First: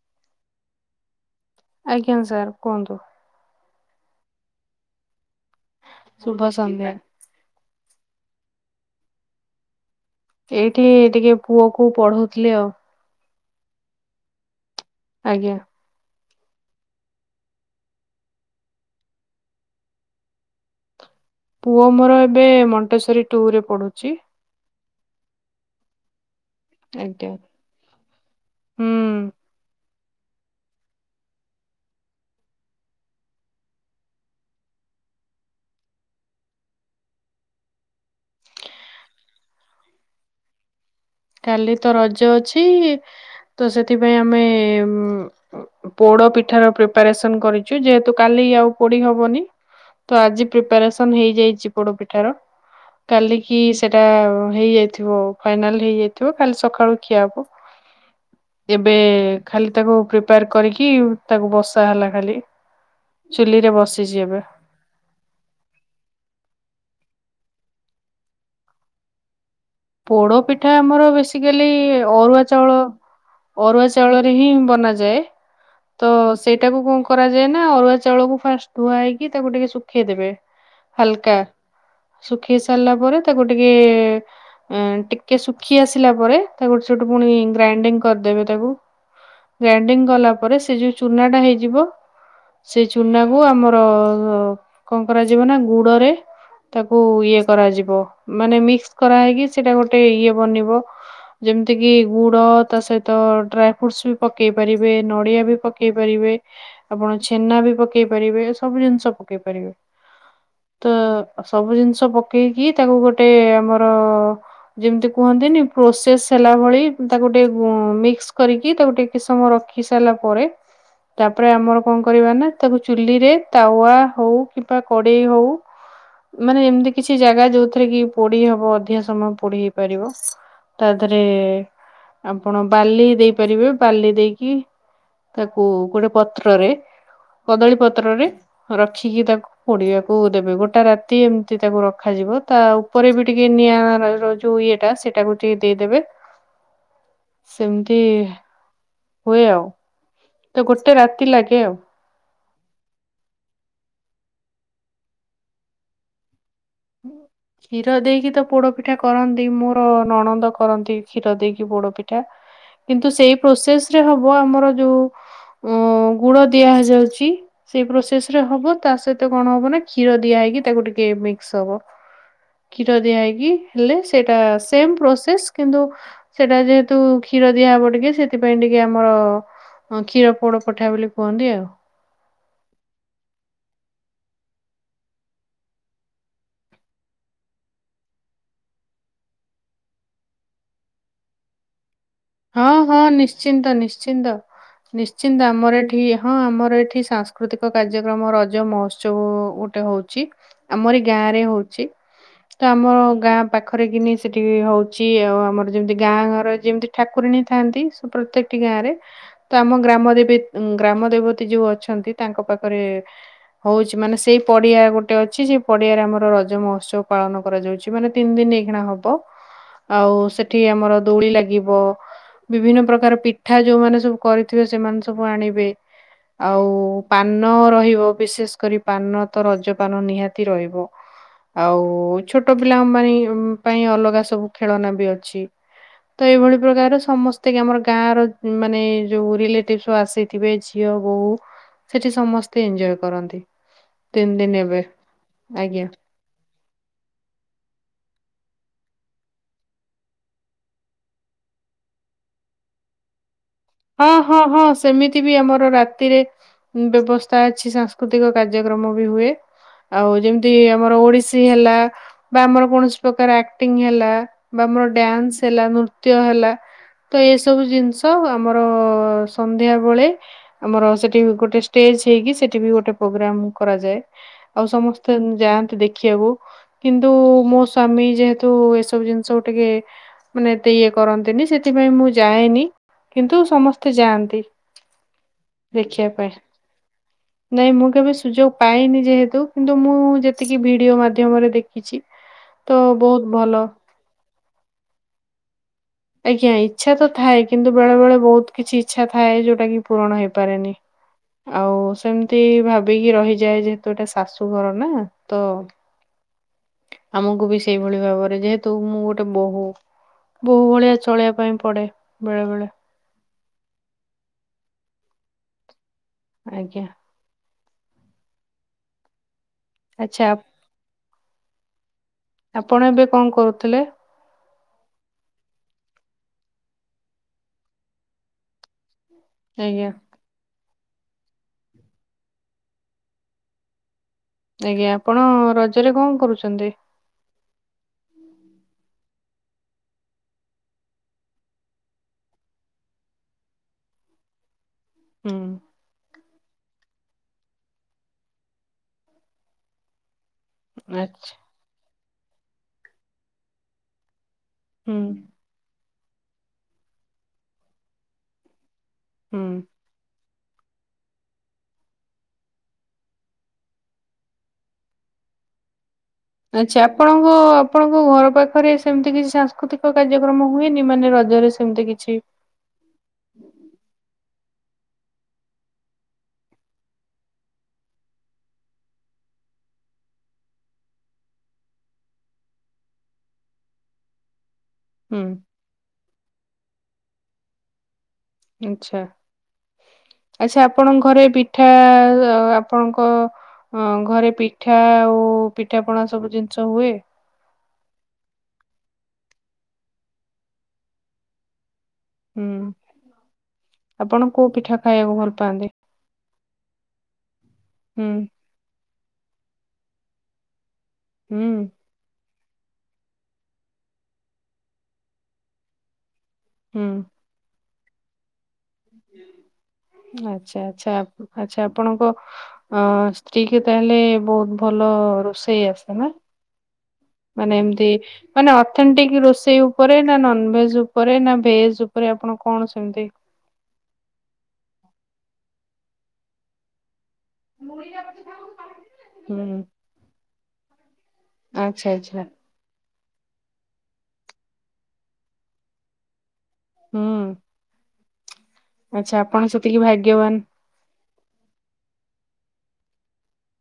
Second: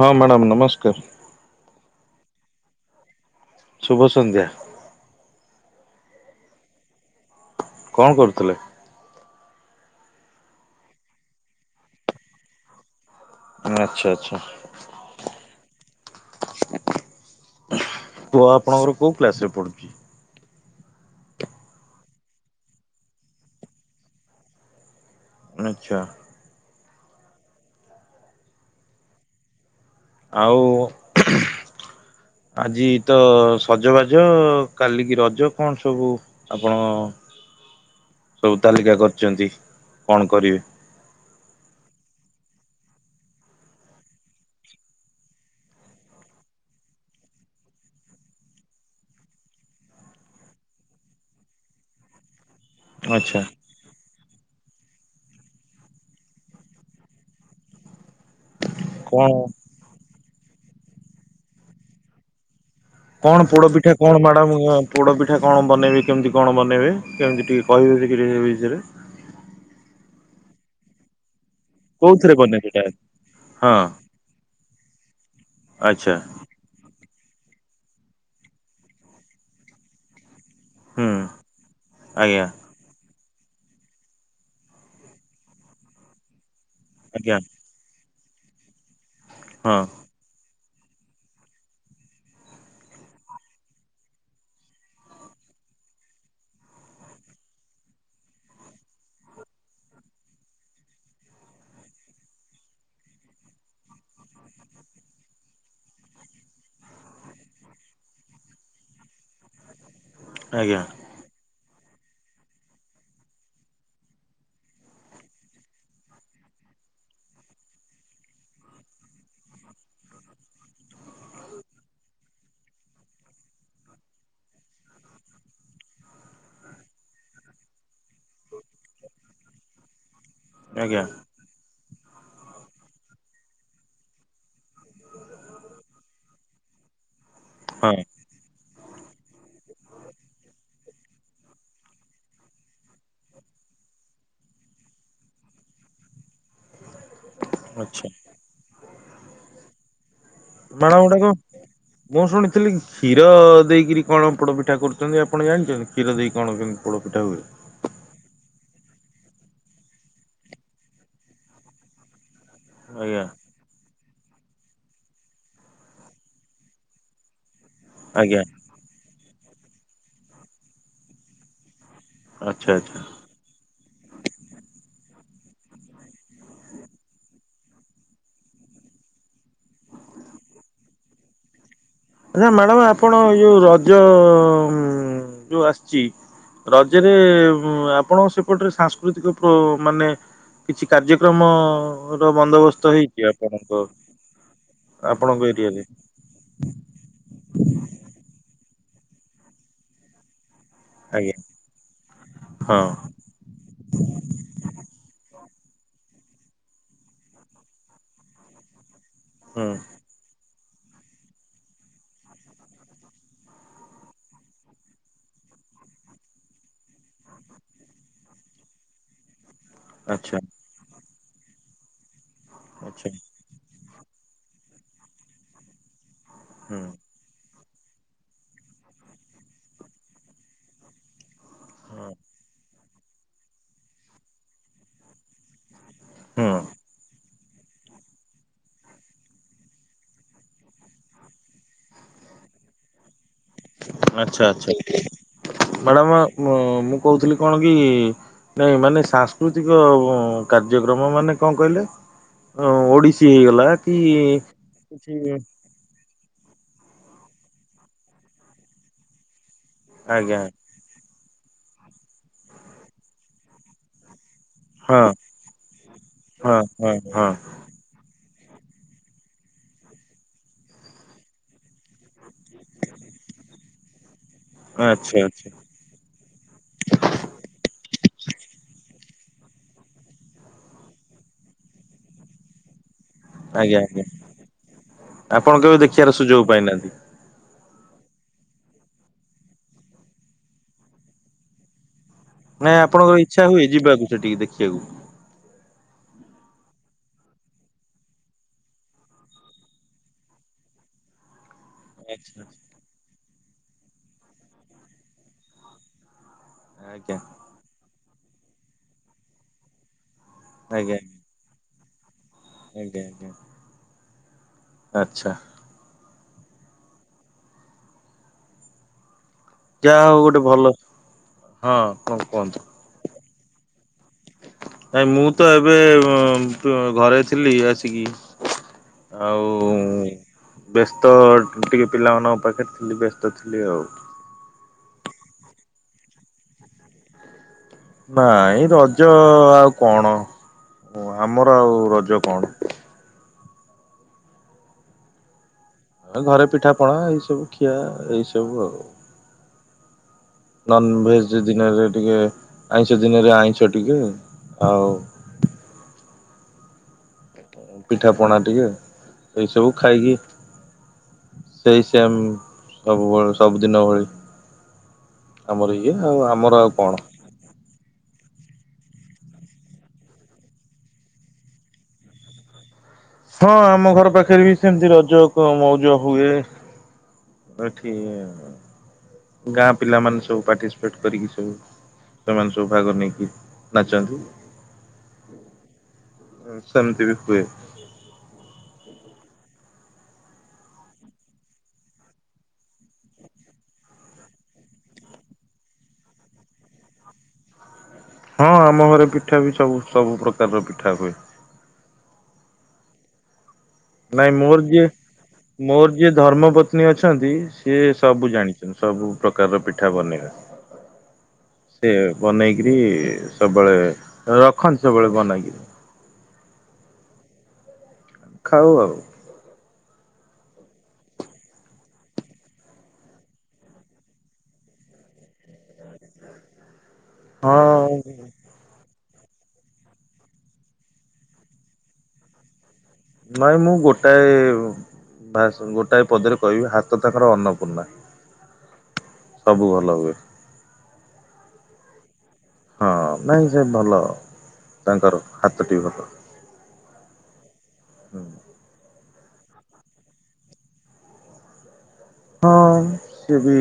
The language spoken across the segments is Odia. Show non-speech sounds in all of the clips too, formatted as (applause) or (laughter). ହଁ ମ୍ୟାଡ଼ାମ୍ ନମସ୍କାର। ଆଜ୍ଞା ସାର୍ କୁହନ୍ତୁ। ଶୁଭ ସନ୍ଧ୍ୟା। ଶୁଭ ସନ୍ଧ୍ୟା। କଣ କରୁଥିଲେ? ଏଇଠି ଟିକେ ପୁଅକୁ ପଢଉଥିଲି ଆଉ। ଆଚ୍ଛା ଆଚ୍ଛା। ଆଜ୍ଞା। ପୁଅ ଆପଣଙ୍କର କୋଉ କ୍ଲାସରେ ପଢୁଛି? ପୁଅ ମୋର ଏବେ ମଣ୍ଟେଶ୍ଵରୀ ଟୁୁ ରେ ପଢୁଛି। ଆଚ୍ଛା। ଆଜ୍ଞା। ହୁଁ। ଆଉ ଆଜି ତ ସଜବାଜ। କାଲିକି ରଜ କଣ ସବୁ? ଆପଣ ସବୁ ତାଲିକା କରିଛନ୍ତି, କଣ କରିବେ? କାଲି ତ ରଜ ଅଛି ତ ସେଥିପାଇଁ ଆମେ ପୋଡ ପିଠାର ପ୍ରିପାରେସନ କରିଚୁ, ଯେହେତୁ କାଲି ଆଉ ପୋଡି ହବନି। ତ ଆଜି ପ୍ରିପାରେସନ ହେଇଯାଇଛି ପୋଡପିଠାର। କାଲି ଆଚ୍ଛା କି ସେଟା ହେଇଯାଇଥିବ। ଫାଇନାଲ ହେଇଯାଇ ଥିବ କାଲି ସକାଳୁ ଖିଆ ହବ ଏବେ କଣ ଖାଲି ତାକୁ ପ୍ରିପାର୍ କରିକି ତାକୁ ବସା ହେଲା ଖାଲି। କଣ ପୋଡ ଚୁଲିରେ ପିଠା ବସିଛି କଣ ଏବେ ମାଡ଼ମ ପୋଡ଼ପିଠା କଣ ବନେଇବେ କେମିତି କଣ ବନେଇବେ, କେମିତି ଟିକେ କହିବେ ସେ ଟିକେ ସେ ବିଷୟରେ। ପୋଡ ପିଠା ଆମର ବେଶୀ ଆଜିକାଲି କୋଉଥିରେ ଅରୁଆ ବନେ ଚାଉଳ ସେଟା ଅରୁଆ ଚାଉଳ ରେ ହିଁ ବନାଯାଏ। ଆ ତ ସେଇଟାକୁ କଣ କରାଯାଏ ନା, ଅରୁଆ ଚାଉଳକୁ ଫାଷ୍ଟ ଧୁଆ ହେଇକି ତାକୁ ଟିକେ ଶୁଖେଇଦେବେ। ହୁଁ ହାଲ୍କା ଆଜ୍ଞା ଶୁଖେ଼ଇ ସାରିଲା ପରେ ତାକୁ ଟିକେ ଉଁ ଟିକେ ଶୁଖି ଆସିଲା ପରେ ତାକୁ ସେଇଠୁ ପୁଣି ଆଜ୍ଞା ଗ୍ରାଇଣ୍ଡିଙ୍ଗ କରିଦେବେ ତାକୁ। ହଁ ଗ୍ରାଇଣ୍ଡିଙ୍ଗ୍ କଲା ପରେ ସେ ଯୋଉ ଚୁନା ଟା ହେଇଯିବ। ସେଇ ଚୁନା କୁ ଆମର କଣ କରାଯିବ ନା ଗୁଡରେ ତାକୁ ଇଏ କରାଯିବ, ମାନେ ମିକ୍ସ କରା ହେଇକି ସେଇଟା ଗୋଟେ ଇଏ ବନିବ। ଯେମିତି କିି ଗୁଡ, ତା ସହିତ ଡ୍ରାଇ ଫ୍ରୁଟସ ବି ପକେଇ ପାରିବେ ନଡିଆ ବି ପକେଇ ପକେଇ ପାରିବେ, ଆପଣ ଛେନା ବି ପକେଇ ପାରିବେ ସବୁ ଜିନିଷ ପକେଇ ପାରିବେ। ଆଜ୍ଞା ଆ ସବୁ ଜିନିଷ ପକେଇକି ତାକୁ ଗୋଟେ ଆମର ଯେମିତି କୁହନ୍ତିନି ପ୍ରୋସେସ୍ ହେଲା ଭଳି ତାକୁ ଟିକେ ମିକ୍ସ କରିକି ତାକୁ ଟିକେ କିଛି ସମୟ ରଖି ସାରିଲା ପରେ ତାପରେ ଆମର କଣ କରିବା ନା ତାକୁ ଚୁଲିରେ ତାୱା ହଉ କିମ୍ବା କଡେଇ ହଉ। ମାନେ ଏମିତି କିଛି ଜାଗା ଯୋଉଥିରେ କି ପୋଡି ହବ ଅଧିକ ସମୟ ପୋଡି ହେଇ ପାରିବ ତା ଆଜ୍ଞା ଦିରେ ଆପଣ ବାଲି ଦେଇପାରିବେ ବାଲି ଦେଇକି ତାକୁ ଗୋଟେ ପତ୍ରରେ କଦଳୀ ହଁ ପତ୍ରରେ ରଖିକି ତାକୁ ପୋଡିବାକୁ ଦେବେ ଗୋଟା ରାତି ଏମିତି ତାକୁ ରଖାଯିବ ତା ଉପରେ ବି ଟିକେ ନିଆଁ ଯୋଉ ଇଏଟା ସେଇଟାକୁ ଟିକେ ଦେଇଦେବେ ସେମିତି ଆଚ୍ଛା ହୁଏ ଆଉ ତ ଗୋଟେ ବଳ ରାତି ଉୁଡ଼କୁ ଲାଗେ ଆଉ (inaudible) ମୁଁ ଶୁଣିଥିଲି କ୍ଷୀର ଦେଇକିରି କଣ ପୋଡ ପିଠା କରୁଛନ୍ତି ଆପଣ ଜାଣିଛନ୍ତି କ୍ଷୀର ଦେଇକି କଣ କେ ପୋଡା ପିଠା ହୁଏ। କ୍ଷୀର ଦେଇକି ତ ପୋଡପିଠା କରନ୍ତି ମୋର ନଣନ୍ଦ କରନ୍ତି କ୍ଷୀର ଦେଇକି ପୋଡପିଠା। (inaudible) କିନ୍ତୁ ଆଜ୍ଞା ସେଇ ପ୍ରୋସେସ ରେ ହବ ଆମର ଯୋଉ ଗୁଡ ଦିଆ ଯାଉଛି। ସେଇ ପ୍ରୋସେସ ଆଜ୍ଞା ରେ ହବ ତା ସହିତ କଣ ହବ ନା କ୍ଷୀର ଦିଆ ହେଇକି ତାକୁ ଟିକେ ମିକ୍ସ ହବ। ଆଚ୍ଛା କ୍ଷୀର ଆଚ୍ଛା। ଦିଆ ହେଇକି ହେଲେ ସେଇଟା ସେମ ପ୍ରସେସ କିନ୍ତୁ ସେଟା ଯେହେତୁ କ୍ଷୀର ଦିଆହବ ଟିକେ ସେଥିପାଇଁ ଟିକେ ଆମର ହଁ କ୍ଷୀର ପୋଡ ପଠା ବୋଲି କୁହନ୍ତି ଆଉ। ଆଜ୍ଞା ମ୍ୟାଡାମ ଆପଣ ଯୋଉ ରଜ ଯୋଉ ଆସିଚି ରଜରେ ଆପଣ ସେପଟରେ ସାଂସ୍କୃତିକ ପ୍ର ମାନେ କିଛି କାର୍ଯ୍ୟକ୍ରମ ର ହଁ ବନ୍ଦୋବସ୍ତ ହଁ ହେଇଛି ଆପଣଙ୍କ ନିଶ୍ଚିନ୍ତ ନିଶ୍ଚିନ୍ତ ଆପଣଙ୍କ ନିଶ୍ଚିନ୍ତ ଆମର ଏରିଆରେ? ଏଠି ହଁ ଆମର ଏଠି। ସେଠି ସାଂସ୍କୃତିକ କାର୍ଯ୍ୟକ୍ରମ ରଜ ମହୋତ୍ସବ ଗୋଟେ ହଉଛି। ଆମରି ଗାଁ ଆଜ୍ଞା ରେ ହଉଛି ତ ହଁ ଆମର ଗାଁ ପାଖରେ କିିନି ସେଠି ହଉଛି ଆଉ ଆମର ଯେମିତି ଗାଁ ଘରେ ଯେମିତି ଠାକୁରଣୀ ଥାନ୍ତି ପ୍ରତ୍ୟେକଟି ଗାଁ ରେ ତ ହୁଁ ଆମ ଗ୍ରାମରେ ଦେବୀ ଉଁ ଗ୍ରାମ ଦେବତୀ ଯୋଉ ଅଛନ୍ତି ତାଙ୍କ ପାଖରେ। ହଉଛି ମାନେ ସେଇ ପଡିଆ ଗୋଟେ ଅଛି ସେଇ ପଡିଆରେ ଆମର ରଜ ମହୋତ୍ସବ ପାଳନ କରାଯାଉଛି। ସେଠି ମାନେ ତିନି ଦିନ ଏଇଖିଣା ହବ। ଆଉ ଆଚ୍ଛା ସେଠି ଆମର ଦୋଳି ଲାଗିବ ବିଭିନ୍ନ ଆଚ୍ଛା ପ୍ରକାର ପି ପିଠା ଯୋଉମାନେ ସବୁ କରିଥିବେ ସେମାନେ ସବୁ ଆଣିବେ ଆଉ ହୁଁ। ପାନ ରହିବ ବିଶେଷ କରି ପାନ ତ ରଜ ପାନ ନିହାତି ରହିବ। ଆଉ ହୁଁ ଛୋଟ ପିଲାଙ୍କ ବାଇଁ ପାଇଁ ଅଲଗା ସବୁ ଖେଳନା ବି ଅଛି। ତ ଏଇଭଳି। ହୁଁ ଭାବରେ ସମସ୍ତେ ଆମର ଗାଁ ର ମାନେ ଯୋଉ ରିଲେଟିଭ ସବୁ ଆସିଥିବେ ଝିଅ ବୋହୁ। ସେଠି ସମସ୍ତେ ଏଞ୍ଜୟ କରନ୍ତି। ତିନି ଆଚ୍ଛା ଦିନ ଆଛା ଏବେ ଆଜ୍ଞା। ମ୍ୟାଡାମ ମୁଁ କହୁଥିଲି କଣ କି? ନାଇଁ ମାନେ ସାଂସ୍କୃତିକ କାର୍ଯ୍ୟକ୍ରମ ମାନେ କଣ କହିଲେ? ଅଁ ଓଡ଼ିଶୀ ହେଇଗଲା। କି ହଁ ହଁ ହଁ କିଛି ସେମିତି ବି ଆମର ରାତିରେ। ବ୍ୟବସ୍ଥା ଅଛି ସାଂସ୍କୃତିକ କାର୍ଯ୍ୟକ୍ରମ ବି ହୁଏ। ଆଉ ଆଜ୍ଞା ଯେମିତି ଆମର ଓଡିଶୀ ହେଲା ବା ଆମର କୌଣସି ପ୍ରକାର ଆକ୍ଟିଂ ହେଲା। ବା ଆମର ହଁ ଡ୍ୟାନ୍ସ ହେଲା ନୃତ୍ୟ ହେଲା ହଁ ହଁ ତ ହଁ ଏସବୁ ଜିନିଷ। ଆମର ସନ୍ଧ୍ୟାବେଳେ। ଆମର ସେଠି ଗୋଟେ ଷ୍ଟେଜ ହେଇକି ସେଠି ବି ଗୋଟେ ପ୍ରୋଗ୍ରାମ କରାଯାଏ। ଆଉ ଆଚ୍ଛା ସମସ୍ତେ ଆଚ୍ଛା ଯାଆନ୍ତି ଦେଖିବାକୁ। କିନ୍ତୁ ମୋ ସ୍ଵାମୀ ଯେହେତୁ ଏସବୁ ଜିନିଷ ଟିକେ। ମାନେ ଏତେ ଇଏ କରନ୍ତିନି ସେଥିପାଇଁ ମୁଁ ଯାଏନି। କିନ୍ତୁ ଆଜ୍ଞା ସମସ୍ତେ ଆଜ୍ଞା ଯାଆନ୍ତି ଆପଣ କେବେ ଦେଖିବା ଦେଖିବାର ପାଇଁ। ସୁଯୋଗ ପାଇନାହାନ୍ତି ନାଇଁ ମୁଁ କେବେ ସୁଯୋଗ ପାଇନି ଯେହେତୁ କିନ୍ତୁ ମୁଁ ଯେତିକି ଭିଡିଓ ମାଧ୍ୟମରେ ଦେଖି ନାଇଁ ଆପଣଙ୍କର ଇଚ୍ଛା ହୁଏ ଯିବାକୁ ସେଠିକି ଦେଖିବାକୁ। ଆଜ୍ଞା ଇଚ୍ଛା ତ ଥାଏ କିନ୍ତୁ ବେଳେ ବେଳେ ବହୁତ କିଛି ଇଚ୍ଛା ଥାଏ ଯୋଉଟା କି ପୂରଣ ହେଇପାରେନି। ଆଉ ସେମିତି ଆଚ୍ଛା ଭାବିକି ରହିଯାଏ ଯେହେତୁ ଏଇଟା ଶାଶୁଘର ନା ତ। ଆଜ୍ଞା ଆମକୁ ବି ସେଇଭଳି ଭାବରେ ଯେହେତୁ ମୁଁ ଗୋଟେ ବୋହୂ ବୋ ହୁଁ ଭଳିଆ ଆଜ୍ଞା ଚଳିବା ପାଇଁ ପଡେ ବେଳେ ବେଳେ। ଆଜ୍ଞା ଆଜ୍ଞା। ଆଚ୍ଛା। ଆଜ୍ଞା। ଯାହା ହଉ ଆଚ୍ଛା ଗୋଟେ ଆପ- ଭଲ ହଁ କଣ କୁହନ୍ତୁ। ଆପଣ ଏବେ କଣ କରୁଥିଲେ। ନାଇଁ ମୁଁ ତ ଏବେ ଏଁ ଘରେ ଥିଲି ଆସିକି। ଆଉ ଆଜ୍ଞା ବ୍ୟସ୍ତ ଟିକେ ପିଲାମାନଙ୍କ ପାଖେରେ ଥିଲି ବ୍ୟସ୍ତ ଥିଲି ଆଉ। ଆଜ୍ଞା ଆପଣ ରଜରେ କଣ କରୁଛନ୍ତି। ନାଇଁ ରଜ ଆଉ କଣ ଆମର ଆଉ ରଜ କଣ। ହୁଁ। ଏ ଘରେ ପିଠାପଣା ଏଇ ସବୁ ଖିଆ ଏଇ ସବୁ ଆଉ। ନନ ଆଚ୍ଛା ଭେଜ ଦିନରେ ଟିକେ ଆଇଁଷ ଦିନରେ ଆଇଁଷ ଟିକେ ଆଉ। ହୁଁ ପିଠା ପଣା ଟିକେ ଏଇ ହୁଁ। ସବୁ ଖାଇକି। ସେଇ ସେମ ସବୁବେଳେ ସବୁଦିନ ଭଳି ଆମର ଏଇ। ଦିଅ ଆଉ ଆମ। ଆଛା ଆପଣ ହୁ ଆପଣଙ୍କ ଘର ପାଖରେ ସେମିତି କିଛି ସାଂସ୍କୃତିକ କାର୍ଯ୍ୟକ୍ରମ ହୁଏନି ମାନେ ରଜରେ ସେମତି କିଛି ହଁ ଆମ ଘର ପାଖରେ ବି ସେମିତି ରଜ ମଉଜ ହୁଏ ଏଠି ଗାଁ ପିଲାମାନୋ ସବୁ ପାର୍ଟିସିପେଟ କରିକି ସବୁ ସେମାନେ ସବୁ ଭାଗ ନେଇକି ନାଚନ୍ତି ହୁଁ ସେମିତି ବି ହୁଏ ଆଚ୍ଛା ଆଚ୍ଛା ଆପଣଙ୍କ ଘରେ ପିଠା ଆପଣଙ୍କ ହଁ ଘରେ ପିଠା ଆଉ ପିଠା ପଣା ସବୁ ଜିନିଷ ହୁଏ ହଁ ଆମ ଘରେ ପିଠା ବି ସବୁ ସବୁ ପ୍ରକାରର ପିଠା ହୁଏ ହୁଁ ଆପଣ ନାଇଁ କୋଉ ମୋର ପିଠା ଯିଏ ଖାଇବାକୁ ଭଲ ପାଆନ୍ତି ମୋର ଯିଏ ଧର୍ମ ପତ୍ନୀ ଅଛନ୍ତି ସିଏ ହୁଁ ସବୁ ଜାଣିଛନ୍ତି ସବୁ ପ୍ରକାରର ପିଠା ବନେଇବା ହୁଁ ସେ ବନେଇକରି ସବୁବେଳେ ରଖନ୍ତି ସବୁବେଳେ ବନେଇକିରି ହୁଁ ଖାଉ ଆଉ ଆଚ୍ଛା ଆଚ୍ଛା ଆଚ୍ଛା ଆପଣଙ୍କ ଅ ସ୍ତ୍ରୀ କି ତାହେଲେ ବହୁତ ଭଲ ରୋଷେଇ ଆସେ ନା ମାନେ ଏମତି ହଁ ମାନେ ସେମତି କି ରୋଷେଇ ଉପରେ ନା ନନ ଭେଜ ଉପରେ ନା ଭେଜ ଉପରେ ଆପଣ କଣ ସେମିତି ନାଇଁ ମୁଁ ଗୋଟାଏ ଗୋଟାଏ ପଦରେ କହିବି ହାତ ତାଙ୍କର ଅନ୍ନପୂର୍ଣ୍ଣା ସବୁ ଭଲ ହୁଏ ଆଛା ଆଛା ହଁ ନାଇଁ ସେ ଭଲ ତାଙ୍କର ହାତଟି ଭଲ ହଁ ଆଚ୍ଛା ଆପଣ ସେତିକି ଭାଗ୍ୟବାନ ହଁ ସିଏ ବି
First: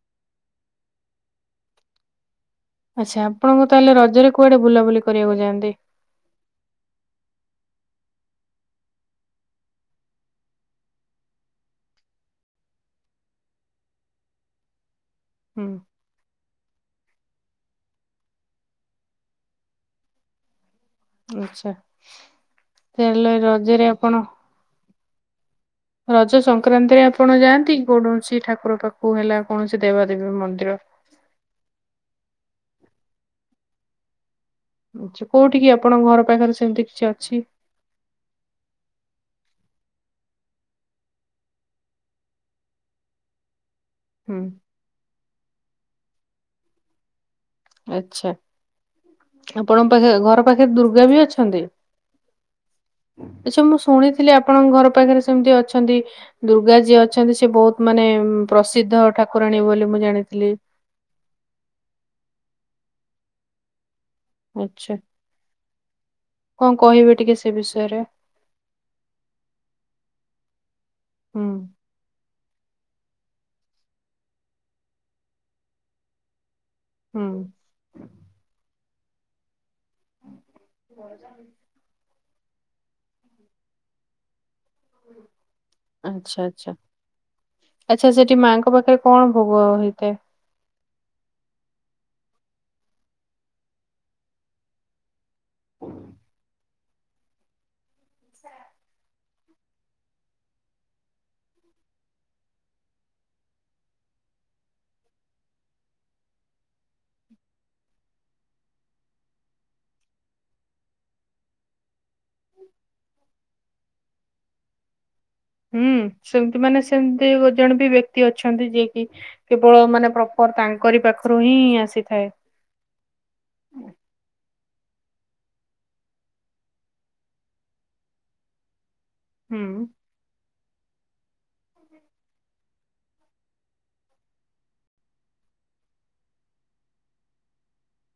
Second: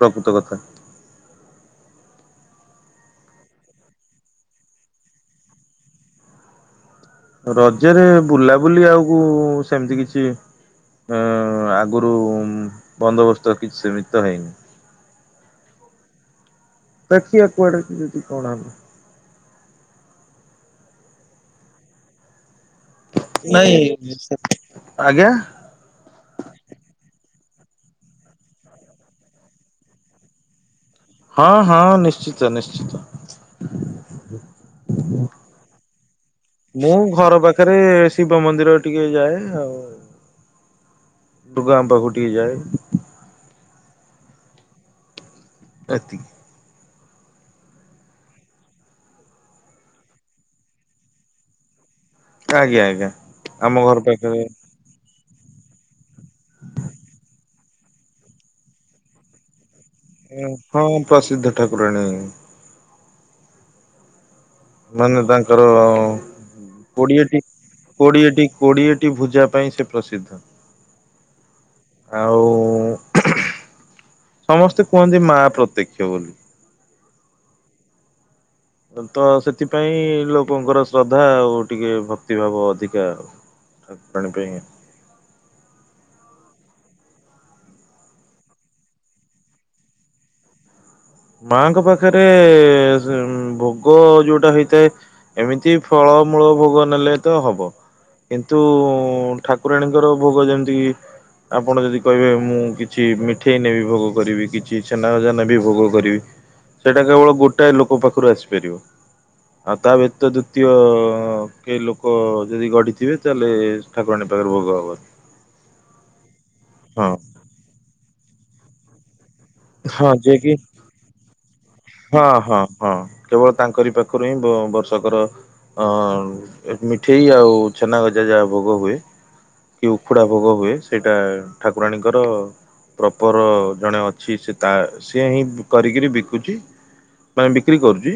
ପ୍ରକୃତ କଥା ଆଚ୍ଛା ଆପଣଙ୍କ ତାହେଲେ ରଜରେ କୁଆଡେ ବୁଲାବୁଲି କରିବାକୁ ଯାଆନ୍ତି ରଜରେ ବୁଲାବୁଲି ଆଉ ସେମିତି କିଛି ହଁ ଆଗରୁ ବନ୍ଦୋବସ୍ତ କିଛି ସେମିତ ତ ହେଇନି। ହୁଁ ଦେଖିଆ କୁଆଡେ କେମିତି କଣ ହେବ ଆଛା ନାଇଁ ଆଜ୍ଞା ରଜ ସଂକ୍ରାନ୍ତିରେ ଆପଣ ଯାଆନ୍ତି କୌଣସି ଠାକୁର ପାଖକୁ ହେଲା କୌଣସି ଦେବାଦେବୀ ମନ୍ଦିର ହଁ ହଁ ନିଶ୍ଚିତ ନିଶ୍ଚିତ ଛୁ କୋଉଠି କି ଆପଣଙ୍କ ଘର ପାଖରେ ସେମିତି କିଛି ଅଛି ସାରେ ଶିବ ମନ୍ଦିର ଟିକେ ଯାଏ ଆଉ ଦୁର୍ଗା ମା ପାଖକୁ ଟିକେ ଯାଏ ହୁଁ ଏତିକି ଆଛା ଆପଣଙ୍କ ପାଖେ ଘର ପାଖରେ ଦୁର୍ଗା ବି ଅଛନ୍ତି? ଆଜ୍ଞା ଆଜ୍ଞା। ଆଛା ଆମ ମୁଁ ଘର ଶୁଣିଥିଲି ପାଖରେ ଆପଣଙ୍କ ଘର ପାଖରେ ସେମିତି ଅଛି ଅଛନ୍ତି ଦୁର୍ଗା ଯିଏ ଅଛନ୍ତି ସେ ବହୁତ ମାନେ ପ୍ରସିଦ୍ଧ ଠାକୁରାଣୀ ବୋଲି ମୁଁ ଜାଣି ଉଁ ହଁ ମୁଁ ପ୍ରସିଦ୍ଧ ଠାକୁରାଣୀ ଆଚ୍ଛା ମାନେ ତାଙ୍କର କଣ କହିବେ ଟିକେ କୋଡିଏଟି ସେ ବିଷୟରେ? କୋଡିଏଟି କୋଡ଼ିଏଟି ଭୁଜା ପାଇଁ ସେ ପ୍ରସିଦ୍ଧ। ହୁଁ ଆଉ (unintelligible) ସମସ୍ତେ କୁହନ୍ତି ମା ପ୍ରତ୍ୟକ୍ଷ ବୋଲି। ହୁଁ। ତ ସେଥିପାଇଁ ଲୋକଙ୍କର ଶ୍ରଦ୍ଧା ଆଉ ଟିକେ ଭକ୍ତିଭାବ ଅଧିକା ଆଉ, ଠାକୁରାଣୀ ପାଇଁ ଆଚ୍ଛା ଆଚ୍ଛା। ଆଚ୍ଛା ସେଠି ମାଆଙ୍କ ପାଖରେ କଣ ଭୋଗ ହେଇଥାଏ? ମାଙ୍କ ପାଖରେ ଭୋଗ ଯୋଉଟା ହେଇଥାଏ ଏମିତି ଫଳମୂଳ ଭୋଗ ନେଲେ ତ ହବ। କିନ୍ତୁ ଠାକୁରାଣୀଙ୍କର ଭୋଗ ଯେମିତି ଆପଣ ଯଦି କହିବେ ମୁଁ କିଛି ମିଠେଇ ନେବି ଭୋଗ କରିବି କିଛି ଛେନା ଗଜା ନେବି ଭୋଗ କରିବି, ସେଇଟା କେବଳ ଗୋଟାଏ ଲୋକ ପାଖରୁ ଆସିପାରିବ। ଆଉ ତା ବ୍ୟତୀତ ଦ୍ୱଵିତୀୟ କେହି ଲୋକ ଯଦି ଗଢ଼ିଥିବେ ତାହେଲେ ଠାକୁରାଣୀ ପାଖରେ ଭୋଗ ହବ ହୁଁ, ସେମିତି ମାନେ ହଁ ସେମିତି ଜଣେ ବି ବ୍ୟକ୍ତି ଅଛନ୍ତି ଯିଏ କିି କେବଳ ହଁ ମାନେ ଯିଏ କି ପ୍ରପର ତାଙ୍କରି ପାଖରୁ ହିଁ ଆସେ ହଁ ହଁ ହଁ କେବଳ ତାଙ୍କରି ପାଖରୁ ହିଁ ବ ବର୍ଷକର ଅଁ ମିଠେଇ ଆଉ ଛେନା ଗଜା ଯାହା ଭୋଗ ହୁଏ। ହୁଁ କୁ ଉଖୁଡା ଭୋଗ ହୁଏ ସେଇଟା ଠାକୁରାଣୀଙ୍କର ପ୍ରପର୍ ଜଣେ ଅଛି ସେ ତା ସିଏ ହିଁ କରିକିରି ବିକୁଚି। ପାଇଁ ବିକ୍ରି କରୁଛି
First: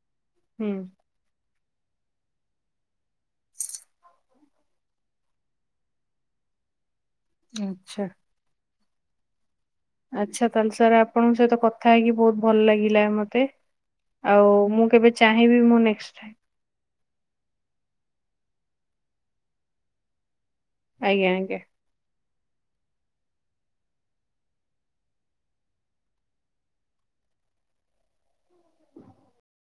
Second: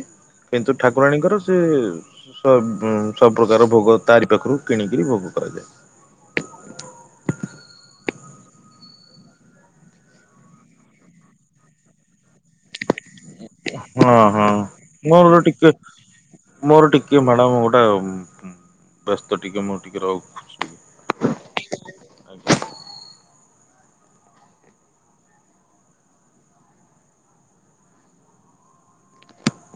ହୁଁ କିନ୍ତୁ ଠାକୁରାଣୀଙ୍କର ସେ ସବ ସବୁ ପ୍ରକାର ଭୋଗ ତାରି ପାଖରୁ କିଣିକିରି ଭୋଗ କରାଯାଏ। ଆଛା। ଆଚ୍ଛା ତାହେଲେ ସାର୍ ଆପଣଙ୍କ ସହିତ କଥା ହେଇକି ବହୁତ ଭଲ ଲାଗିଲା ମତ୍ ତେ ହଁ ହଁ ଆଉ ମୁଁ କେବେ ମୋର ଚାହିଁବି ଟିକେ ମୁଁ ନେଷ୍ ମୋର ଟିକେ ମ୍ୟାଡ଼ାମ ଗୋଟା ବ୍ୟସ୍ତ ଟିକେ ମୁଁ ଟିକେ ରହୁ ଆଜ୍ଞା ଆଜ୍ଞା।